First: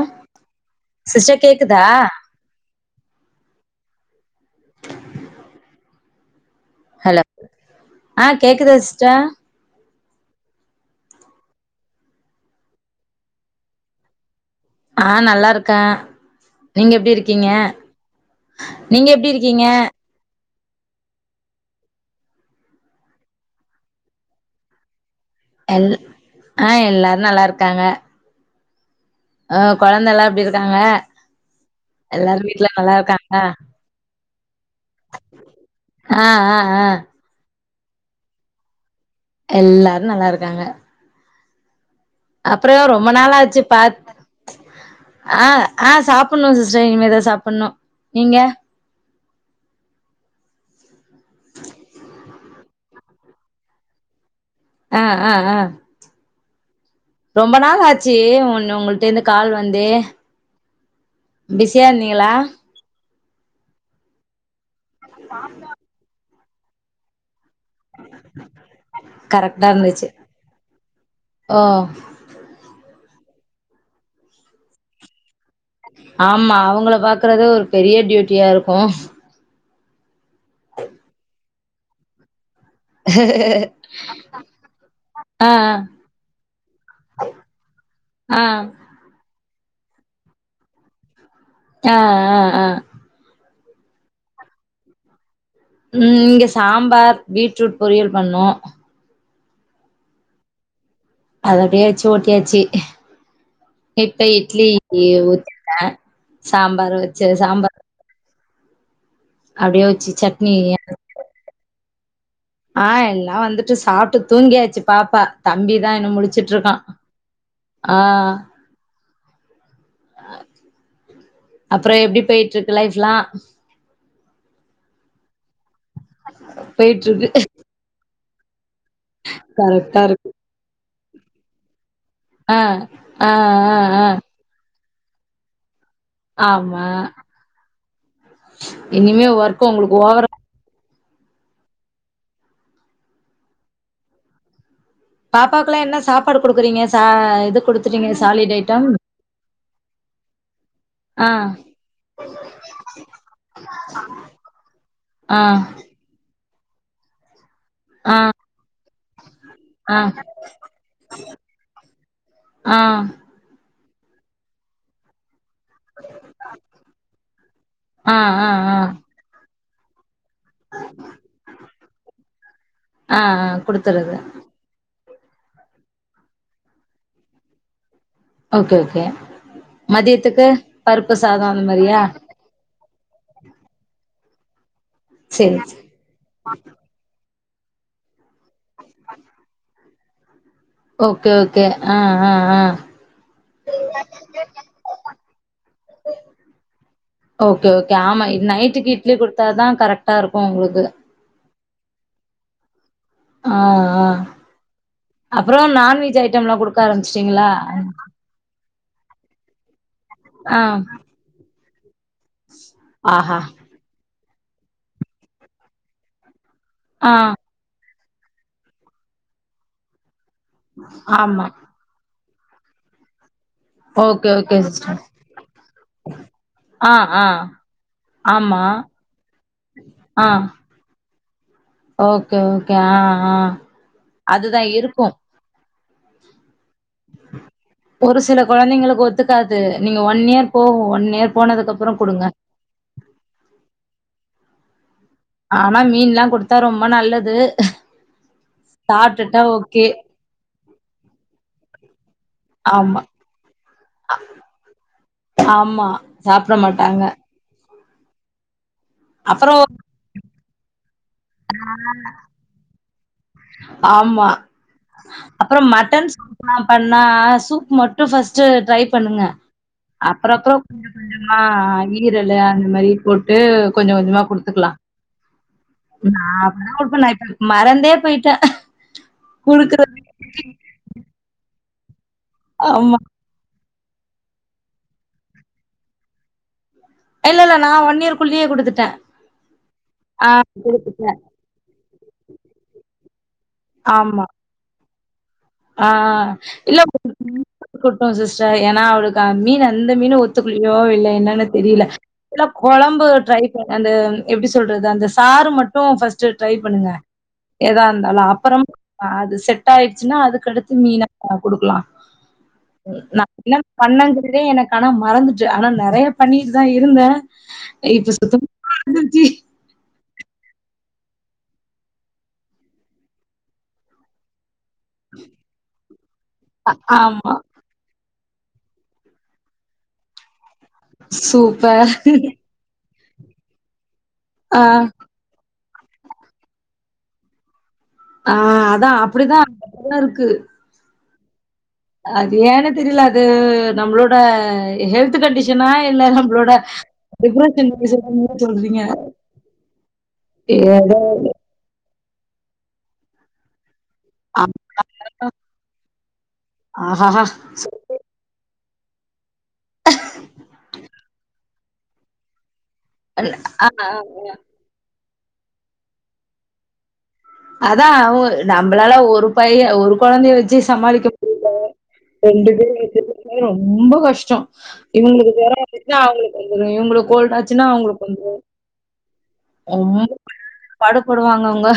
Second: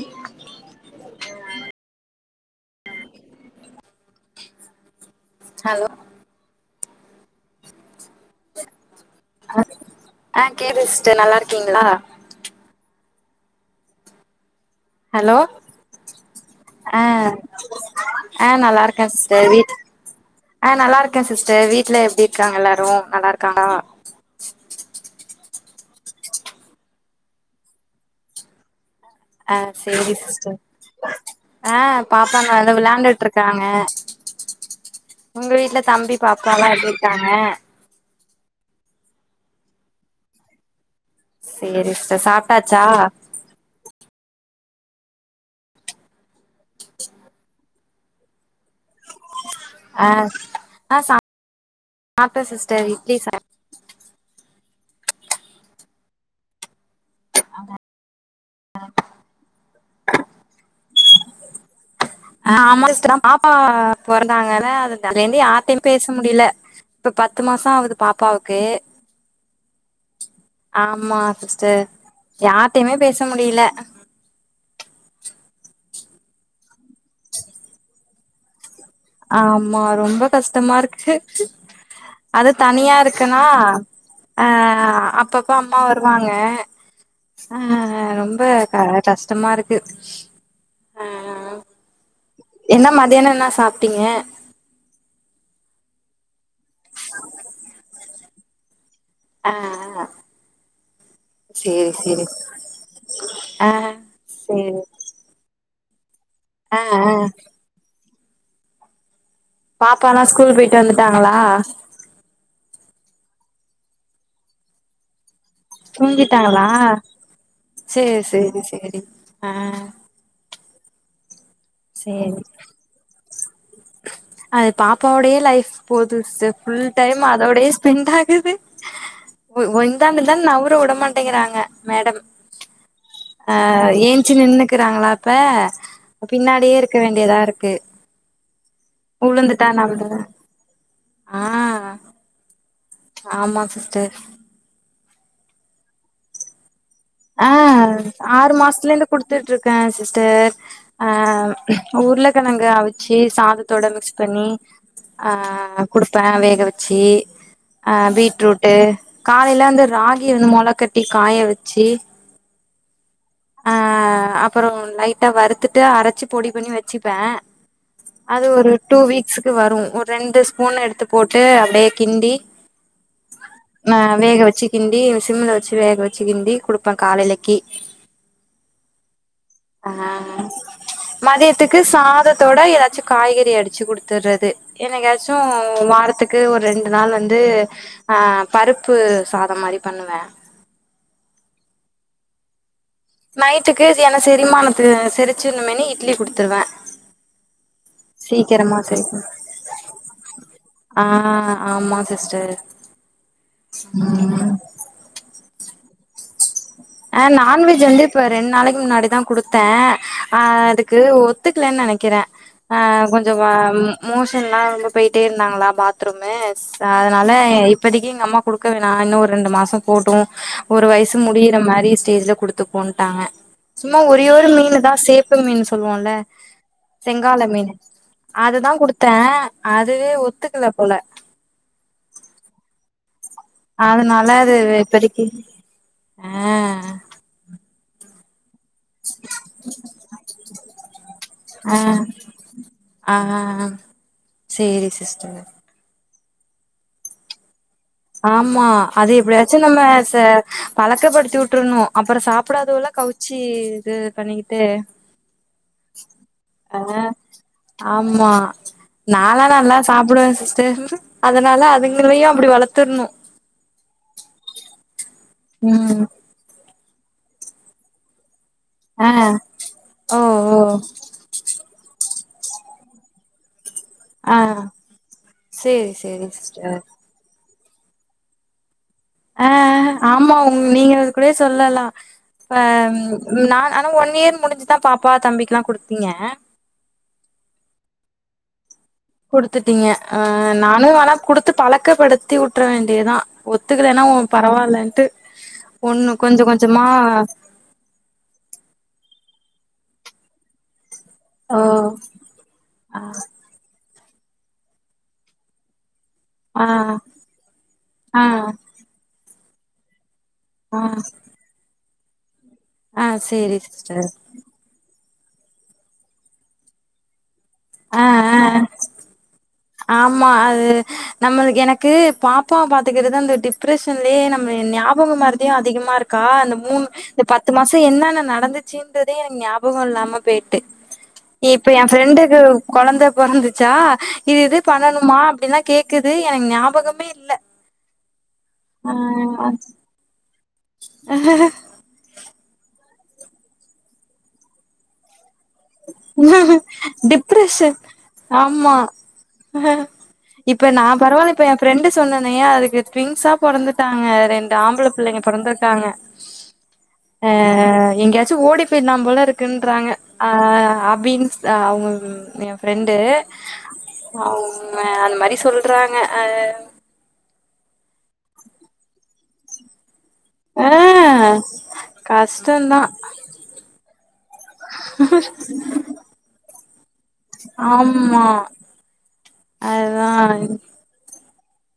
அ sister கேக்குதா ஆ [inaudible] hello hello அ [inaudible] ஆ கேட்குதா சிஸ்ட்டா அ ஆ கேக்குது சிஸ்டர் நல்லாருக்கீங்ளா ஆ ஹலோ நல்லாருக்கே நீங்க ஆ எப்டி இருக்கீங்க ஆ நல்லா இருக்கே நீங்க எப்டி சிஸ்டர் இருக்கீங்க வீட் ஆ நல்லாருக்கே சிஸ்டர் வீட்ல எப்டி இருக்காங்க எல்லாரு நல்லாருக்காங்ளா எல் ஆ எல்லாரு நல்லாருக்காங்க அ சேரி கொழந்தல்லா எப்டி சிஸ்டர் இருக்காங்க ஆ எல்லாரு பாப்பாங்க வீட்ல வந்து நல்லா இருக்காங்களா விளாண்டுட்ருக்காங்க உங்க வீட்ல தம்பி ஆ ஆ பாப்பாலா ஆ எப்டி இருக்காங்க எல்லாரு நல்லாருக்காங்க சேரி சிஸ்டர் சாப் அப்பறோ ரொம்ப நாளாச்சு பாத்து ஆ ஆ சாப்புட்ணு சிஸ்டர் இனிமேதா சாப்பட்ணு நீங்க அ ஆ சாப் சாப்டே சிஸ்டர் இட்லி சாப் அ அ அ ரொம்ப நாளாச்சு உன் உங்குள்ட்ட இருந்து கால் வந்தே பிசியா இருந்திங்ளா ஆ ஆமா சிஸ்டர் அத்தா பாப்பா பொறந்தாங்கள அதுலந்து யார்டையு பேச முடியல இப்ப பத்து மாசோ ஆகுது பாப்பாவுக்கு கரெக்டா இருந்துச்சு ஆமா ஓ சிஸ்டர் யார்டையுமே பேச முடில ஆமா அவுங்கள பாக்கறதே ஒரு பெரிய டியூட்டியாருக்கு ஆமா ரொம்ப கஷ்டமாயிருக்கு அது தனியா இருக்கன்னா அ அப்பப்ப ஆ அம்மா வருவாங்க அ ரொம்ப ஆ கஷ்டமா இருக்கு ம் அ அ அ மதியானோ என்னா சாப்ட்டீங்க? ம் இங்க சாம்பார் பீட்ரூட் பொரியல் பண்ணோ. அ அ. அத அப்டியே வெச்சு ஓட்டியாச்சி. ஆ இப்ப இட்லி சேரி யே ஊத்திருக்கே ஆ சாம்பார ஆ வெச்சு அது சாம்பா அப்டியே வச்சு பாப்பால்லா ஸ்கூல் சட்னி போயிட்டு வந்துட்டாங்களா? ஆ எல்லா வந்துட்டு சாப்ட்டு தூங்கியாச்சு பாப்பா. தம்பி தா இன்னு முழிச்சிட்டு தூங்கிட்டாங்களா இருக்கா ஆ சேர் சேரி சேரி அ. அப்றோ எப்டி சேரி போயிட்ருக்கு லைஃப்ல்லா? அது பாப்பாவோடயே லைஃப் போது சிஸ்டர் ஃபுல் போயிட்டு டைமு இருக்கு அதோடயேஸ் பெண்டாகுது ஒ ஒ கரெக்டா இந்தாண்ட இருக்கு இந்தாண் நவுர உடமாட்டிங்கிறாங்க மேடம். ஆ ஆ அ ஆ ஆ ஏன்ச்சு நின்னுக்கிறாங்களாப்ப பின்னாடியே ஆமா இருக்க வேண்டியதா இருக்கு இனிமே உழுந்துட்டா ஒர்க் என்னா உங்களுக்கு பண்றதுனு. ஓவரா ஆ. ஆமா சிஸ்டர். பாப்பாக்குலா என்ன சாப்பாடு குடுக்குறீங்க சா இது குடுத்துடிங்க சாலிடு ஐட்டம்? குடுத்துட்ருக்கே சிஸ்டர். அ ஆ உருளக்கெழங்கு அவிச்சி சாதத்தோட மிக்ஸ் பண்ணி ஆ அ குடுப்பே வேக வெச்சி அ ஆ பீட்ரூட்டு காலைல அந்த ஆ ஆ ராகிய வந் மொள கட்டி காயவெச்சி ஆ. அ அப்புறோ லைட்டா வறுத்துட் ட்டு அரச்சி பொடி பண்ணி வெச்சிப்பே அது ஆ ஒரு ஆ டூ வீக்ஸுக்கு வரு ஒர் ரெண்டு ஸ் பூன் எடுத்து போட்டு அப்டியே கிண்டி ஆ ஆ அ குடுத்துறது வேக வெச்சி கிண்டிவ் சிம்ல வெச்சு வேக வெச்சு கிண்டி குடுப்பே காலைலக்கி. Okay okay. அ மதியத்துக்கு பருப்பு சாதோ அந்த மதியத்துக்கு மாரியா சாதத் தோட எதாச்சு காய்கறி அடிச்சு குடுத்தர்றது என்னைக்காச்சு சேரி சேரி வாரத்துக்கு ஒர் ரெண் டு நாள் வந்து அ பருப்பு சாதம் மாரி பண்ணுவே. ஓகே ஓகே அ அ அ. நைட்டுக்கு இது என்ன செரிமானத்து செரிச்சுருனுமேனு இட்லி குடுத்துருவே. ஓகே ஓகே ஆமா இது சீக்கிரமா நைட்டுக்கு இட்லி செரிக்கு குடுத்தாதா கரெக்ட்டாருக்கு உங்குளுக்கு. ஆ. ஆமா சிஸ்டர். ஆ ஆ அப்புறோ நான்வெஜ் ஐட்டம்லா குடுக் அ நான்வெஜ்ஜு வந்து இப்ப ரெண் நாளைக்கு முன்னாடி தா குடுத்தே அ ஆ அதுக்கு ஒத் துக்கலன் நெனைக்கிறே அ கொஞ்சோ ஆஹா வ ம் மோஷன்லா ரொம்ப போயிட்டே இருந்தாங்களா பாத்ரூம்மு ஸ் ஆ அதனால இ இப் இப்பதிக்கி எங்க அம்மா குடுக்க வேணா இன்னு ஒரு ரெண்டு மாசம் போட்டு ஒரு வயசு ஆமா முடியிறமா ரி ஸ்டேஜ்ல குடுத்துகோன்ட்டாங்க சும்மா ஒரே ஓகே ஒரு ஓகே மீனுதா சிஸ்டர் சேப்பு மீன் சொல்லுவோல்ல. ஆ ஆ செங்கால மீனு ஆமா அதுதா குடுத்தே. அதுவே ஆ ஒத்துக்கல போல. ஓகே ஓகே ஆ ஆ. அதுனால அது அதுதா வெ இருக்கு இப்பதிக்கி அ அ ஒரு சில கொழந்தைகளு ஒத்துக்காது நீங்க ஒன் இயர் போகு ஒன் இயர் போனதுக்கு அப்புறோ குடுங்க. ஆ ஆ ஆ சேரி சிஸ்டர் ஆனா மீன்ல்லா குடுத்தா ரொம்ப நல்லது ஆமா அது சாப்ட்டுட்டா எப்டியாச்சு நம்ம ஓகே ச பழக்கப்படுத்தி வுட்ரணு அப்பறோ சாப் டாதுகல்ல ஆமா கவுச்சி இது பண்ணிக்கிட்டு ஆமா சாப்ட ஆ மாட்டாங்க ஆமா நாலா அப்புறோ நல்லா சாப்டுவே சிஸ்டர் அதனால அதுங்களையு அப்டி வளத் ஆமா அப்பறோ ம் மட்டன் ன்னா பண்ணா சூப் மட்டு ஃபர்ஸ்ட் ட்ரை ஆ பண்ணுங்க ஓ அப்பறோ அப்பறோ ஓ ஆ ஆ ஈரலு அந்த மாரி போட்டு கொஞ்ச கொஞ்சமா ஆ குடுத்துக்கலா சேரி நா சேரி அப்டிதா சிஸ்டர் குடுப்பே நா இப்ப மறந்தே போயிட்டே ஆ ஆமா ஒங் நீங்க கூட சொல்லலா ஆ ஆமா. நானு ஆனா ஒன் இயர் முடிஞ்சுதா பாப்பா தம்பிக்கலா குடுத்தீங்க இல்ல இல்ல நா ஒன் இயர் குள்ளயே குடுத்துட்டே குடுத்துட்டீங்க ஆ நானு வேணா குடுத்து பழக்கப்படுத்தி வுட்டுற வேண்டியதா ஒத்துக்கலன்னா ஆமா. பரவாலன்ட்டு ஒண்ணு கொஞ்ச கொஞ்சமா க்குட்டு சிஸ்டர் ஏன்னா அவளுக்கு மீனு அந்த மீனு ஒத்துகலயோ இல்ல என்ன ன்னு ஓ தெரில இல்லா கொழம்பு ட்ரை அந்த எப்டி சொல்றது அந்த சாறு மட்டு ஃபர்ஸ்ட் ட்ரை ஆ பண்ணுங்க எதா இந்தாலு ஆ அப்றம் ஆ அது செட் ஆயடுச்சின்னா அதுக் கடுத்து ஆ மீனக் குடுக்கலா ம் ஆ நா சேரி என்ன சிஸ்டர் பண்ணங்கிறதே எனக் ஆனா மறந்துட்டு ஆனா நெறைய பண்ணிட்டு தா இருந்தே ஆ இப்ப ஆ சுத்தமா ஆ மறந்துருச்சி ஆமா அது நம்மளுக்கு எனக்கு பாப்பாவ பாத்துக்கறது அந்த டிப்ரஷன்லே நம்ம ஞா பக மறதியு அதிகமா இருக்கா அந்த மூணு இந்த ஆமா. பத் து மாசோ என்னென்ன நடந்துச்சுன்றதே எனக்கு ஞாபக இல்லாம போயி ட்டு இப்ப ஏ சூப்பர். ஃப்ரெண்ட்க்கு கொழந்த பொறந்துச்சா இது இது ஆ, பண்ணணுமா அப்டின்லா கேக்குது எனக்கு ஞாபகமே இல்ல ஆ அதா அப்டிதா ஆ போல இருக்கு அது ஏன்னு தெரில அது நம்ளோட ஹெல்த் த்து கண்டிஷனா இல்ல நம்ளோட டிப்ரஷன் டிப்ரெஷன் கண்டிஷனா நீங்க என்ன ஆமா சொல்றீங்க இப்ப நா ஏதோ பரவால்ல இப்ப ஏ ஃப்ரெண்ட்டு சொன்னனே அதுக்கு ட்விங்ஸ்ஸா பொறந்துட்டாங்க அ ரெண்டு ஆம்பள பிள்ளைங்க பொறந்துருக்காங்க ஆஹாஹா! ஆ எங்கயாச்சு ஓடி போயிறலா போல இருக்குன்றாங்க சா அவங்க ஏ ஃப்ரெண்ட்டு அ ஆ, அவு ம அந்த மாரி சொல்றாங்க ஆ அதா அவுங்க நம்மளால ஒரு பைய ஒரு கொழந்தய வச்சே ஆ சமாளிக்க முடில ரெண்டு கஷ்டந்தா பேரையு வச்சிருக்கறதுன்னா ரொம்ப கஷ்டோ இவங்களுக்கு வேற இருந்தா அவங்களுக்கு வந்துரு இவங்களுக்கு கோல்ட் ஆச்சின்னா அவங்களுக்கு ஆமா வந்துரு ஆ அதுதா பாடுபடுவாங்க அவங்க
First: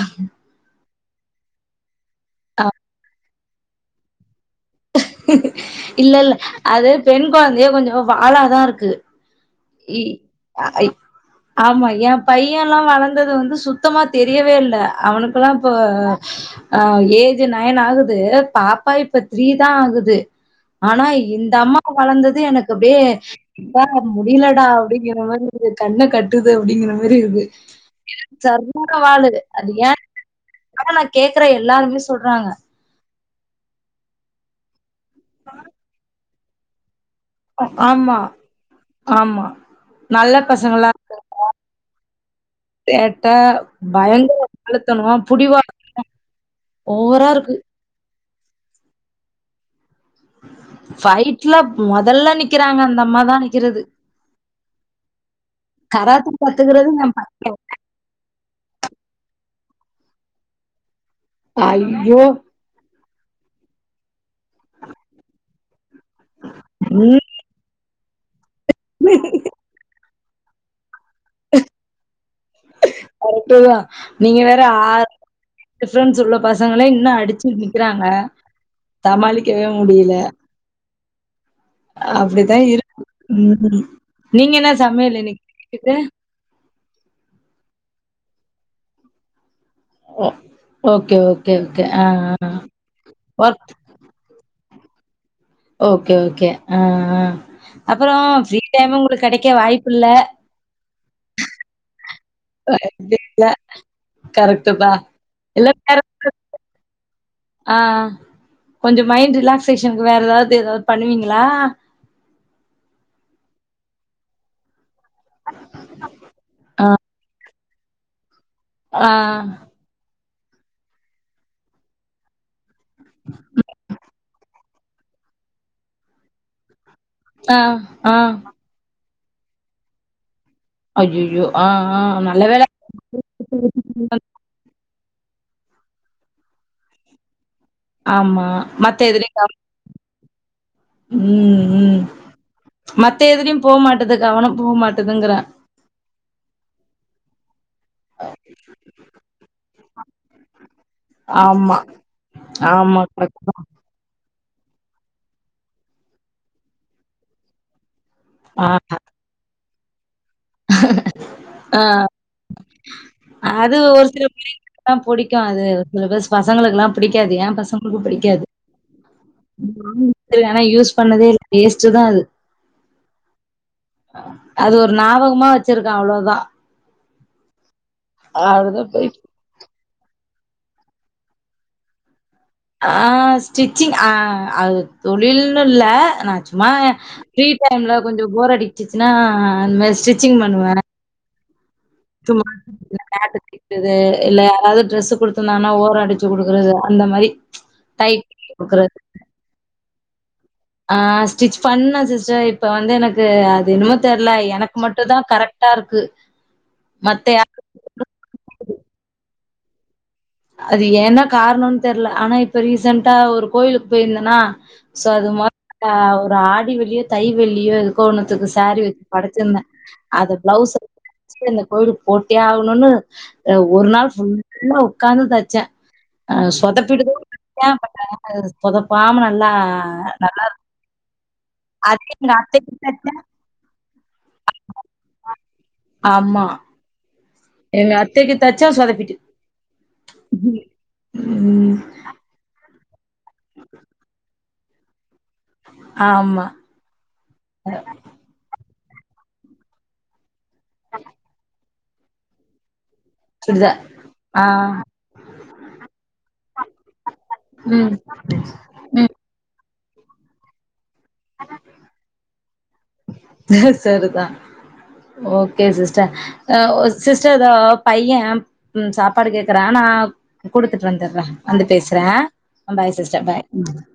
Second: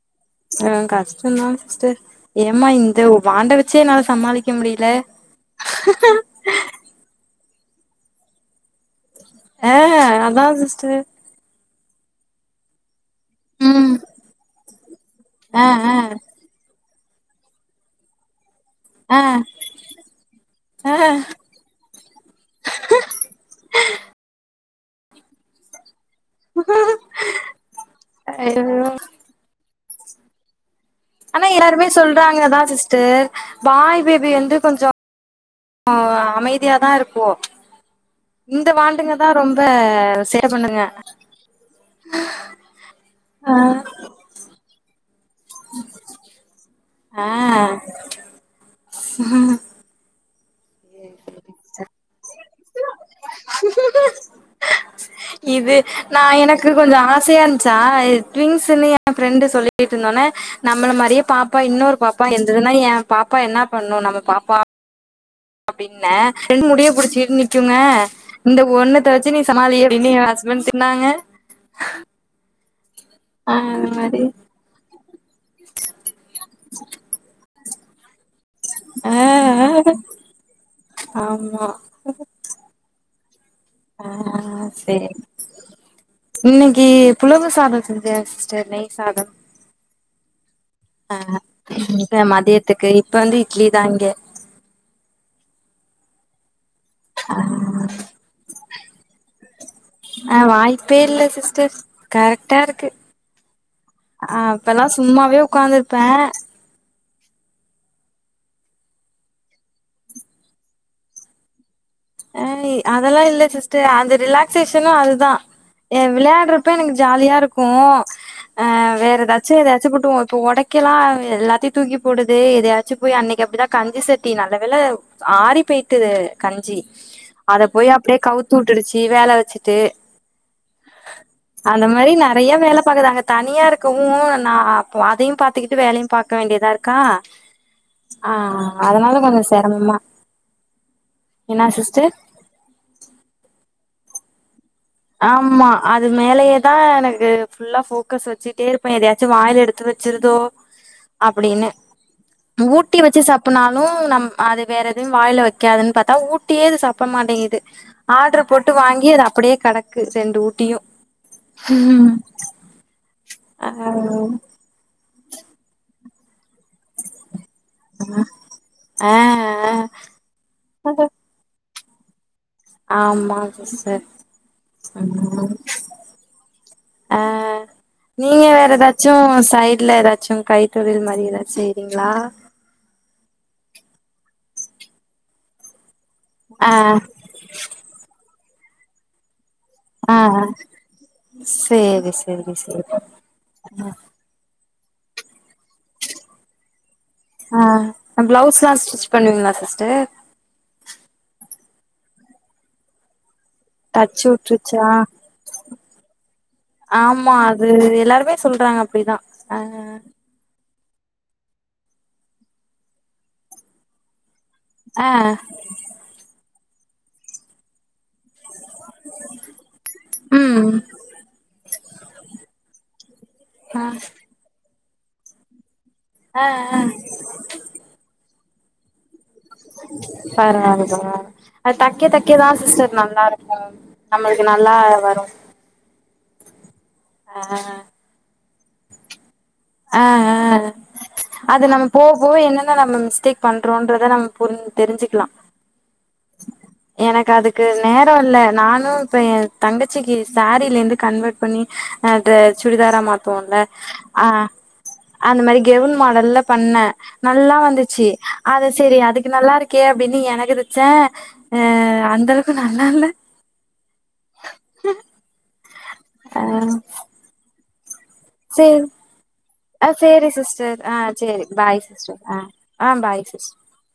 ஆ கஷ்டந்தா சிஸ்டர் ஏம்மா இந்த வாண்ட வச்சே என்னால சமாளிக் இல்ல இல்ல அது பெண் கொழந்தயே கொஞ்சோ வாலாதா இருக்கு ஆ இ அதா அ அ ஆ இ சிஸ்டர் ஆமா ஏ பையல்லா வளந்தது வந்து ம் சுத்தமா தெரியவே இல்ல அவனுகெல்லா ஆ இப்ப ஆ ஆ ஏஜ் நயன் ஆகுது பாப் டை ஆ இப்ப த்ரீ தா ஆகுது ஆ ஆனா இந்த அம்மா க்கு வளந்தது எனக்கு அப்டே யப்பா முடியலடா அப்டிங்கிற மாரி இருந்து கண்ண கட் டுது அப்டிங்கிற மாரி இருக்கு ஐயோ சர்யான வாளு அது ஏ கவலக் ஆனா எல்லாருமே சொல்றாங்க அதா சிஸ்டர் பாய் பேபி வந்து கொஞ்சோ பா ஆ அமைதியா தா இருக்கு ஆமா இந்த வாண்டுங்க தா ஆமா ரொம்ப நல்ல சேட்ட பண்ணுங்க பசங்களா சேட்ட பயங்கர வாழுத்தனோ புடிவாதமு ஓவரா இருக்கு ம் ஃபைட்ல மொதல்ல நிக்கிறாங்க அந்தம்மாதா நிக்கிறது இது நா கராத்தே எனக்கு கத்துக்கிறது கொஞ்சோ என் பை ஆசையாஞ்ச்சா ட்விங்ன்ஸ்ஸுன்னு எ ஃபிரெண்டு் சொல்லிட்டிருந்தோன நம்மள மாரியே பாப்பா இன்னொரு ஐயோ! பாப்பா என் இதுனா ஏ பாப்பா என்ன பண்ணு நம்ம பாப்பா அப்டின்ன ரெண்டு முடிய ம் புடிச்சினு நிக்குங்க இந்த ஒண்ணுகாச்சி நீ சமாளி அப்டின்னு ஏ ஹஸ்பண்ட் தின்னாங்க கரெகட்டு ஆ தா அந்த மாரி நீங்க வேற ஆறு [unintelligible] டிப்ரன்ஸ் உள்ள பசங்கள இன்னு அடிச்சிருக்கீங்க க்கிறாங்க சமாளிக்கவே ஆ முடியில ஆமா அப்டிதா இருக்கு ம் ம் ஆ நீங்க என்ன சமையல் இன்னைக்கிக்கு இன்னைக்கி புலவு சாதோ செஞ்ச சிஸ்டர் நெய் சாதம் ஓ அ ஓகே, ஓகே, ஓகே. ஆ, இங்க ஆ. மதியத்துக்குக் இப்ப வந்து இட்லி ஒர்க் தா இங்க ஓகே ஓகே அ அ அப்புறோ ஃப்ரீ டைமு உங்களுக்கு கடைக்க வாய்ப்பில்ல பேர்ல சிஸ்டர் க ட்டா இருக்கு இல்ல. ஆ கரெக்ட்டு அப்பெல்லா தான். சும்மாவே இல்ல உக்காந்திருப்ப பேரண்ட்ஸ் ஆ கொஞ்சோ மைண்ட் ரிலக்சேஷனுக்கு வேற ஏதாவது ஏதாது பண்ணுவீங்களா ஐ அதெல்லா இல்ல சிஸ்டர் அந்த ரிலாக்சேஷனு அது தா ஏ விளையாடுறப்ப ஆ எனக்கு ஜாலியா இருக்கு அ வேற ஏதாச்சு ஏதாச் ச்சி புட்டுவோ இப்ப ஒடைக்கெல்லா எல்லாத்தையு தூக்கி போடுது எதையாச்சு போயி அன்னைக்கு அப்டிதா கஞ்சி சட்டி நல்ல வேள ஆறி பேய்ட்டு கஞ்சி ஆ அத போய் ஆ அப்டே கவுத்து உட்டுடுச்சி வேல வச்சிட்டு ஐய்யய்யோ ஆ அந்த ஆ மாரி நல்ல நெறைய வேல பாக்குதாங்க தனியா இருக்கவு நா அப்ப அதையு பாத்துகிட்டு வேலையு பாக்க வேண்டியதா இருக்கா ஆ ஆமா மத்த அதனால எதுலயு கொஞ்சோ கவ செரமமா ம் என்னா ம் சிஸ்டர் மத்த எதுலியு போமாட்டுது கவனம் போமாட் ஆம்மா அது மேலேயே தா எனக்கு ஃபுல்லா போக்கஸ் வச்சிட்டே இருப்ப எதையாச்சு வாய்ல எடுத்து வச்சிருதோ அப்டின்னு ஆமா மூட்டி ஆமா வச்சி கரெக்ட் தா சப்புனாலு ம் நம் அது வேற எதையு வாயில வைக்காதுன் பாத்தா ஊட்டியே இது சப்ப மாட்டேங்கிது ஆர்டர் போட்டு வாங்கி அது அப்படியே கடக்கு ரெண்டு ஊட் ஆ ஆ அது ஒரு சில புல்லிங் அ புடிக்கு அது சிலபஸ் பசங்களுக்குல்லா பிடிக்காது என் பசங்களுக்கு பிடிக்காது [inaudible] ஆ ஆனா யூஸ் பண்ணதே இல்ல வேஸ்ட்டு தா அது ஆம்மா சிஸ் அது ஒரு ஞாபகமா வச்சிருக்க அவ்ளோதா ஆ நீங்க வேற அவ்ளோதா போய் ஏதாச்சு சை ட்ல ஏதாச்சு கைத்தொழில் மாரி ஏதாச் செய்ரீங்ளா ஆ ஸ்டிச்சிங் ஆ அது தொழில்ன்னு இல்ல நா சும்மா ஆ ஃப்ரீ டைம்ல கொஞ்சோ போர் அடிச்சுச்சுன்னா அந்தமெரி அ ஆ சேரி ஆத்து சேரி சேரி மண்ல [inaudible] கிட்டது இல்ல யாராவ்து ட்ரெஸ்ஸு குடுத்துர்ந்தாங்னா ஓரோ அடிச்சு குடுக்குறது அந்த மாரி ஆ டைட் பண்ணி பிளவுஸ் லா குடுக்குறது ஸ்டிச் பண்ணுவீங்ளா சிஸ்டர்? ஆ ஸ்டிச் பண்ண சிஸ்டர் இப் ப வந்து எனக்கு அது என்னமோ தச்சு தெர்ல எனக்கு உட்ருச்சா மட்டுதா கரெக்ட்டா இருக்கு ஆமா மத்த யா அது எல்லாருமே சொல்றாங்க அப்டிதா அ அ அது ஏன்ன கார்ணோன் தெர்ல ஆனா இப்ப ரீசென்டா ஒரு கோயிலுக்கு போயிருந்தேன்னா சோ ஆ அது மாரி க ஒரு ஆடி வெள்ளியோ தை வெள்ளியோ எது கோ ஒன்னுத்துக்கு சாரீ வச்சி படச்சிருந்தே அத பிளவுஸ் ம் தச்சி இந்த கோவில்கு போடே ஆவுணுன்னு ஆ ஒரு நாள் ஃபுல் லா உக்காந்து தச்ச அ ஆ ஆ சொதப்பிடுது [inaudible] சொதப்பாம நா பரவால்ல பரவால்ல அது தக்கே அதே எங்க தக்கேதா அத்தைக்கு சிஸ்டர் தச்சே நல்லா இருக் கு நம்மள்க்கு நல்லா வரு ஆமா ஆ ஆ எங்க அத்தக்கி தச்சா சொதப்பிட்டு ஆ ஆ ஆ அது ம் நமக் போவ போவ என்னென்ன நம்ம மிஸ்டேக் பண்றோன்றத நம் புரிஞ் தெரிஞ்சிக்கலா ஆமா எனக்கு அதுக்கு நேரோ இல்ல நானு இப்ப என் தங்கச்சிக்கி சாரிலிந்து கன்வெர்ட் பண்ணி அத சுடிதாரா மாத் துவோல்ல சுடிதா ஆ அந்த மாரி கெவுன் மாடல்ல பண்ண நல்லா ம் வந்துச்சு அத செரி ம் அதுக் கு நல்லா இருக்கே அப்டின்னு எனக்கு தச்ச அ அந்தளவுக்கு நல்லால்ல செரிதா ஓகே சிஸ்டர், ஆ அ ஒ சிஸ்டர் தோ பைய சேரி ம் சாப்பாடு கேக்குறா நா ஆ சேரி சிஸ்டர் குடுத்துட் ஆ வந்துற்றே சேரி வந்து பாய் பேசுற சிஸ்டர் ஆ ஆ பாய் சிஸ்டர் பாய் ம்